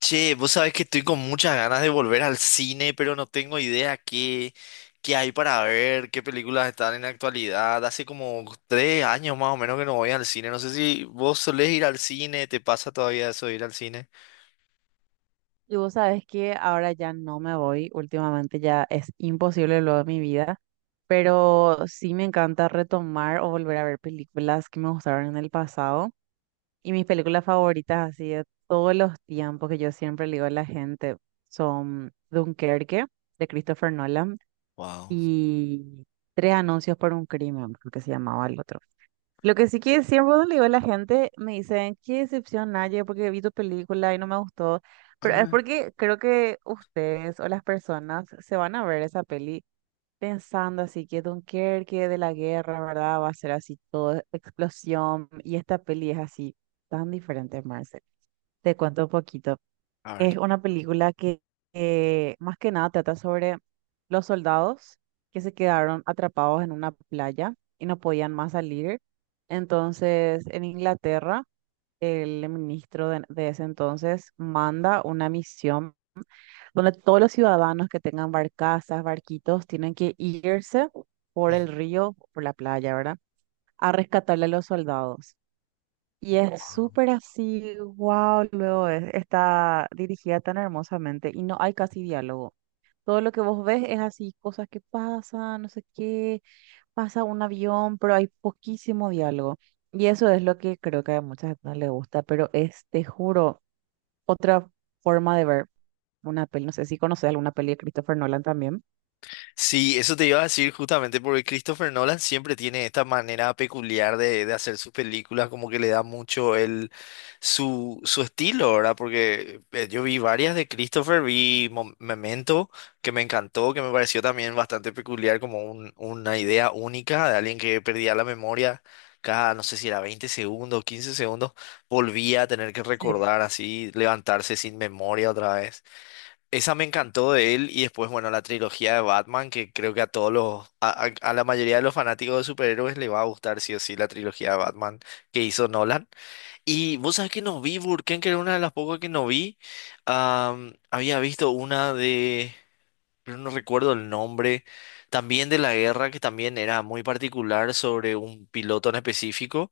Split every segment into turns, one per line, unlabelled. Che, vos sabés que estoy con muchas ganas de volver al cine, pero no tengo idea qué hay para ver, qué películas están en la actualidad. Hace como tres años más o menos que no voy al cine. No sé si vos solés ir al cine, ¿te pasa todavía eso de ir al cine?
Y vos sabés que ahora ya no me voy, últimamente ya es imposible lo de mi vida, pero sí me encanta retomar o volver a ver películas que me gustaron en el pasado. Y mis películas favoritas, así de todos los tiempos que yo siempre le digo a la gente, son Dunkerque, de Christopher Nolan,
Wow.
y Tres anuncios por un crimen, creo que se llamaba el otro. Lo que sí que siempre cuando le digo a la gente, me dicen, qué decepción, Naye, porque vi tu película y no me gustó. Pero es
A
porque creo que ustedes o las personas se van a ver esa peli pensando así que Dunkerque de la guerra, ¿verdad? Va a ser así todo explosión. Y esta peli es así, tan diferente, Marcel. Te cuento un poquito.
ver.
Es una película que más que nada trata sobre los soldados que se quedaron atrapados en una playa y no podían más salir. Entonces, en Inglaterra, el ministro de ese entonces manda una misión donde todos los ciudadanos que tengan barcazas, barquitos, tienen que irse por
Ujú.
el río, por la playa, ¿verdad? A rescatarle a los soldados. Y es súper así, wow, luego está dirigida tan hermosamente y no hay casi diálogo. Todo lo que vos ves es así, cosas que pasan, no sé qué, pasa un avión, pero hay poquísimo diálogo. Y eso es lo que creo que a mucha gente no le gusta, pero es, te juro, otra forma de ver una peli. No sé si conoces alguna peli de Christopher Nolan también.
Sí, eso te iba a decir justamente porque Christopher Nolan siempre tiene esta manera peculiar de hacer sus películas, como que le da mucho el su estilo, ¿verdad? Porque yo vi varias de Christopher, vi Memento, que me encantó, que me pareció también bastante peculiar, como una idea única de alguien que perdía la memoria cada, no sé si era 20 segundos, 15 segundos, volvía a tener que
Sí,
recordar así, levantarse sin memoria otra vez. Esa me encantó de él y después, bueno, la trilogía de Batman, que creo que a todos a la mayoría de los fanáticos de superhéroes le va a gustar sí o sí la trilogía de Batman que hizo Nolan. Y vos sabés que no vi Burken, que era una de las pocas que no vi. Había visto una de pero no recuerdo el nombre, también de la guerra, que también era muy particular sobre un piloto en específico,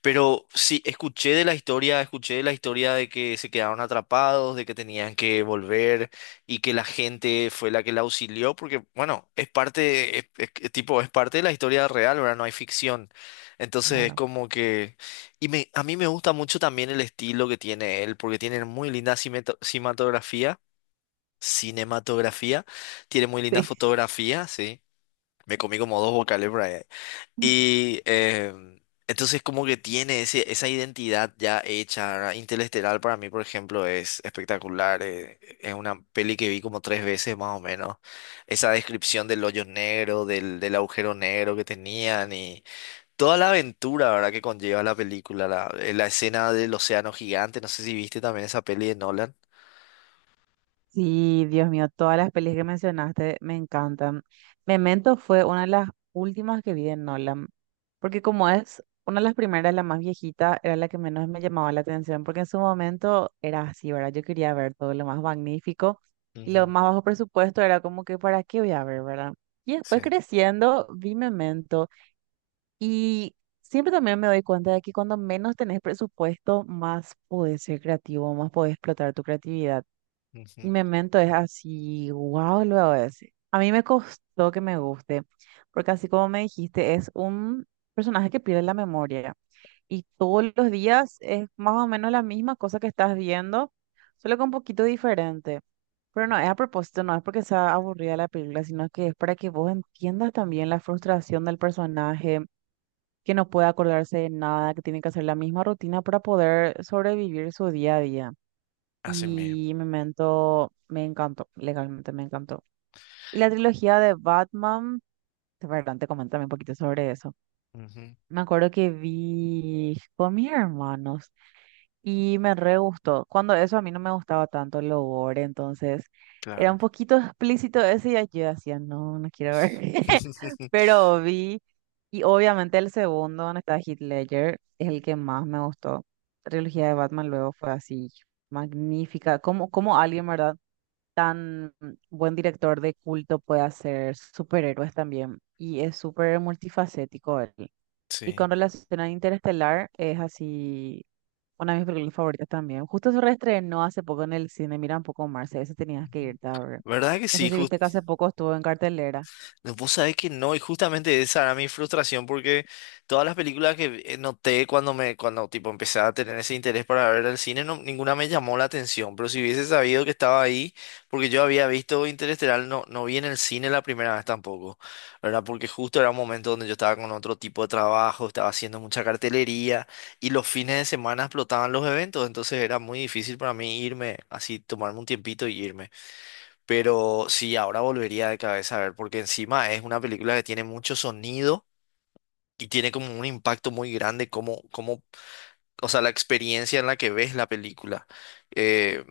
pero sí, escuché de la historia, escuché de la historia de que se quedaron atrapados, de que tenían que volver y que la gente fue la que la auxilió, porque bueno, es parte, es que, tipo, es parte de la historia real, ahora no hay ficción. Entonces es
claro.
como que... Y a mí me gusta mucho también el estilo que tiene él, porque tiene muy linda cinematografía. Tiene muy linda fotografía, sí. Me comí como dos vocales por ahí. Y entonces como que tiene esa identidad ya hecha, ¿verdad? Interestelar para mí, por ejemplo, es espectacular. Es una peli que vi como tres veces más o menos. Esa descripción del hoyo negro, del agujero negro que tenían y toda la aventura, ¿verdad?, que conlleva la película. La escena del océano gigante. No sé si viste también esa peli de Nolan.
Sí, Dios mío, todas las pelis que mencionaste me encantan. Memento fue una de las últimas que vi de Nolan, porque como es una de las primeras, la más viejita, era la que menos me llamaba la atención, porque en su momento era así, ¿verdad? Yo quería ver todo lo más magnífico y lo
Ujú.
más bajo presupuesto era como que, ¿para qué voy a ver, verdad? Y
Sí.
después creciendo, vi Memento y siempre también me doy cuenta de que cuando menos tenés presupuesto, más podés ser creativo, más podés explotar tu creatividad. Y
Ujú.
Memento es así, wow, luego ese. A mí me costó que me guste, porque así como me dijiste, es un personaje que pierde la memoria. Y todos los días es más o menos la misma cosa que estás viendo, solo que un poquito diferente. Pero no, es a propósito, no es porque sea aburrida la película, sino que es para que vos entiendas también la frustración del personaje, que no puede acordarse de nada, que tiene que hacer la misma rutina para poder sobrevivir su día a día
Así mismo.
y Memento me encantó, legalmente me encantó. Y la trilogía de Batman, de verdad, te comento un poquito sobre eso.
Ujú.
Me acuerdo que vi con mis hermanos y me re gustó. Cuando eso a mí no me gustaba tanto el gore, entonces era
Claro.
un poquito explícito ese y yo decía, no, no quiero ver. Pero vi, y obviamente el segundo, donde está Heath Ledger, es el que más me gustó. La trilogía de Batman luego fue así, magnífica. Como, como alguien, ¿verdad? Tan buen director de culto puede hacer superhéroes también. Y es súper multifacético él. Y
Sí.
con relación a Interestelar, es así una de mis películas favoritas también. Justo se reestrenó hace poco en el cine, mira un poco Marce, ese tenías que
Ujú.
irte a ver.
¿Verdad que
No sé
sí?
si viste que hace poco estuvo en cartelera.
No, vos sabés que no, y justamente esa era mi frustración porque todas las películas que noté cuando me, cuando tipo empecé a tener ese interés para ver el cine, ninguna me llamó la atención. Pero si hubiese sabido que estaba ahí, porque yo había visto Interestelar, no, no vi en el cine la primera vez tampoco, ¿verdad? Porque justo era un momento donde yo estaba con otro tipo de trabajo, estaba haciendo mucha cartelería y los fines de semana explotaban los eventos, entonces era muy difícil para mí irme así, tomarme un tiempito y irme. Pero sí, ahora volvería de cabeza a ver, porque encima es una película que tiene mucho sonido y tiene como un impacto muy grande, o sea, la experiencia en la que ves la película eh,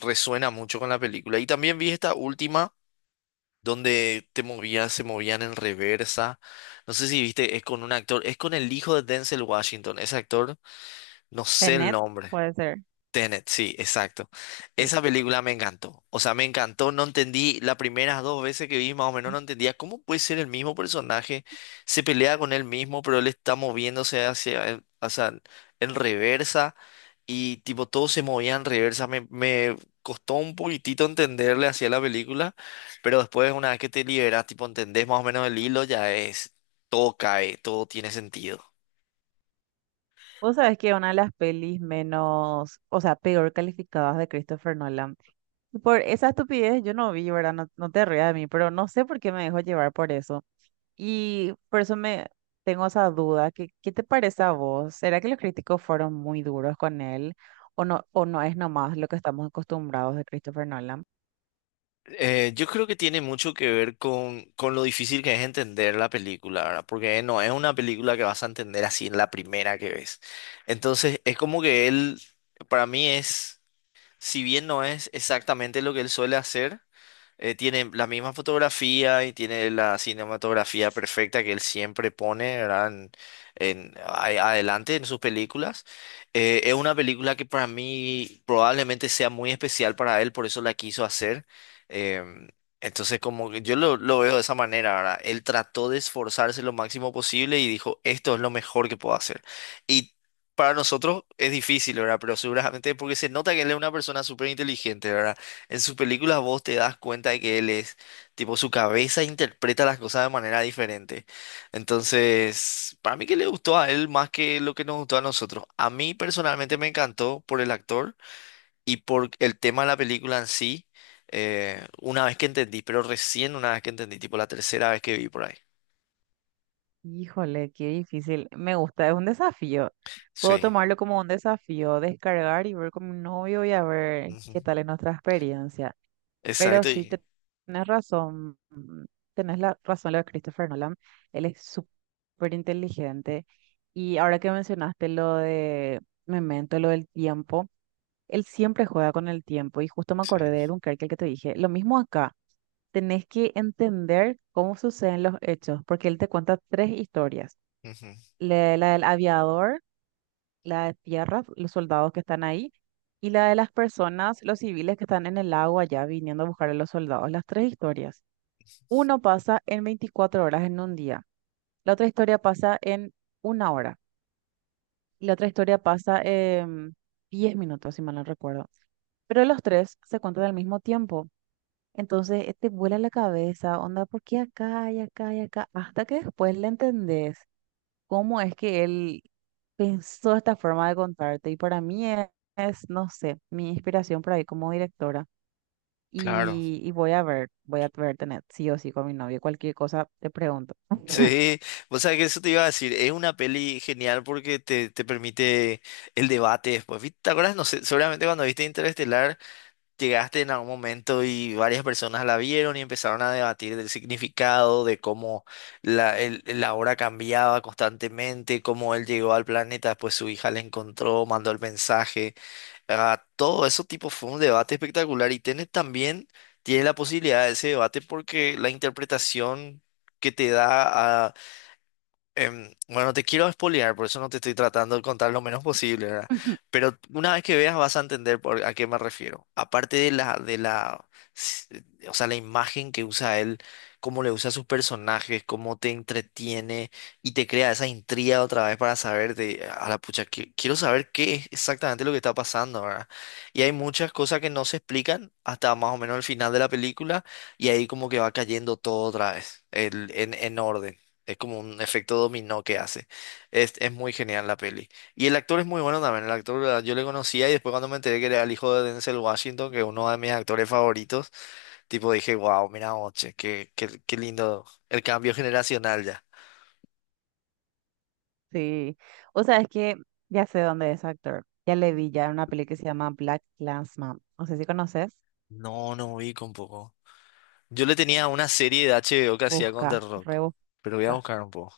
resuena mucho con la película. Y también vi esta última donde te movías, se movían en reversa. No sé si viste, es con un actor, es con el hijo de Denzel Washington, ese actor, no sé el
Tenet,
nombre.
puede ser.
Tenet, sí, exacto.
Sí.
Esa película me encantó. O sea, me encantó. No entendí las primeras dos veces que vi, más o menos no entendía cómo puede ser el mismo personaje. Se pelea con él mismo, pero él está moviéndose hacia, o sea, en reversa. Y tipo, todo se movía en reversa. Me costó un poquitito entenderle hacia la película. Pero después, una vez que te liberas, tipo, entendés más o menos el hilo, ya es, todo cae, todo tiene sentido.
Vos sabés que una de las pelis menos, o sea, peor calificadas de Christopher Nolan. Por esa estupidez yo no vi, ¿verdad? No, no te rías de mí, pero no sé por qué me dejó llevar por eso. Y por eso me tengo esa duda. ¿Qué te parece a vos? ¿Será que los críticos fueron muy duros con él? ¿O no es nomás lo que estamos acostumbrados de Christopher Nolan?
Yo creo que tiene mucho que ver con lo difícil que es entender la película, ¿verdad? Porque no es una película que vas a entender así en la primera que ves. Entonces, es como que él, para mí es, si bien no es exactamente lo que él suele hacer, tiene la misma fotografía y tiene la cinematografía perfecta que él siempre pone, ¿verdad? Adelante en sus películas. Es una película que para mí probablemente sea muy especial para él, por eso la quiso hacer. Em, entonces, como que yo lo veo de esa manera, ¿verdad? Él trató de esforzarse lo máximo posible y dijo, esto es lo mejor que puedo hacer. Y para nosotros es difícil, ¿verdad? Pero seguramente porque se nota que él es una persona súper inteligente, en sus películas vos te das cuenta de que él es, tipo, su cabeza interpreta las cosas de manera diferente. Entonces, para mí que le gustó a él más que lo que nos gustó a nosotros. A mí personalmente me encantó por el actor y por el tema de la película en sí, una vez que entendí, pero recién una vez que entendí, tipo la tercera vez que vi por ahí.
Híjole, qué difícil. Me gusta, es un desafío. Puedo
Sí.
tomarlo como un desafío, descargar y ver con mi novio y a ver
Ujú.
qué tal es nuestra experiencia. Pero
Exacto.
sí tenés razón, tenés la razón lo de Christopher Nolan, él es súper inteligente y ahora que mencionaste lo de Memento, lo del tiempo, él siempre juega con el tiempo y justo me acordé de
Sí.
Dunkerque, el que te dije, lo mismo acá, tenés que entender cómo suceden los hechos, porque él te cuenta tres historias,
Ujú.
la del aviador, la de tierra, los soldados que están ahí. Y la de las personas, los civiles que están en el agua allá viniendo a buscar a los soldados, las tres historias. Uno pasa en 24 horas en un día, la otra historia pasa en una hora y la otra historia pasa en 10 minutos, si mal no recuerdo. Pero los tres se cuentan al mismo tiempo. Entonces te vuela la cabeza, onda, ¿por qué acá y acá y acá? Hasta que después le entendés cómo es que él pensó esta forma de contarte. Y para mí es, no sé, mi inspiración por ahí como directora.
Claro.
Y voy a ver tener sí o sí con mi novio, cualquier cosa te pregunto.
Sí, o sea que eso te iba a decir, es una peli genial porque te permite el debate después. ¿Viste? ¿Te acuerdas? No sé, seguramente cuando viste Interestelar llegaste en algún momento y varias personas la vieron y empezaron a debatir del significado, de cómo la hora cambiaba constantemente, cómo él llegó al planeta, después su hija le encontró, mandó el mensaje. Ah, todo eso tipo fue un debate espectacular y tenés también, tiene la posibilidad de ese debate porque la interpretación que te da. Bueno, te quiero spoilear, por eso no te estoy tratando de contar lo menos posible, ¿verdad?
Ujú.
Pero una vez que veas vas a entender por a qué me refiero. Aparte de s- o sea, la imagen que usa él, cómo le usa a sus personajes, cómo te entretiene y te crea esa intriga otra vez para saber de, a la pucha, quiero saber qué es exactamente lo que está pasando, ¿verdad? Y hay muchas cosas que no se explican hasta más o menos el final de la película y ahí como que va cayendo todo otra vez, el, en orden. Es como un efecto dominó que hace. Es muy genial la peli. Y el actor es muy bueno también. El actor, ah, yo le conocía y después cuando me enteré que era el hijo de Denzel Washington, que es uno de mis actores favoritos, tipo dije, wow, mira, oche, qué lindo el cambio generacional ya.
Sí, o sea, es que ya sé dónde es actor. Ya le vi ya en una peli que se llama Black Klansman. No sé si conoces.
No, no vi con poco. Yo le tenía una serie de HBO que hacía con The
Busca,
Rock,
rebusca.
pero voy a buscar un poco.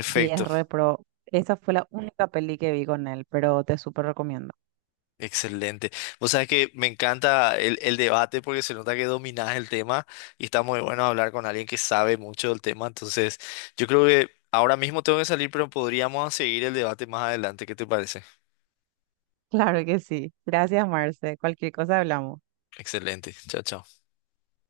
Sí, es re pro. Esa fue la única peli que vi con él, pero te súper recomiendo.
Excelente. Vos sabés que me encanta el debate porque se nota que dominás el tema y está muy bueno hablar con alguien que sabe mucho del tema. Entonces, yo creo que ahora mismo tengo que salir, pero podríamos seguir el debate más adelante. ¿Qué te parece?
Claro que sí. Gracias, Marce. Cualquier cosa hablamos.
Excelente. Chao, chao.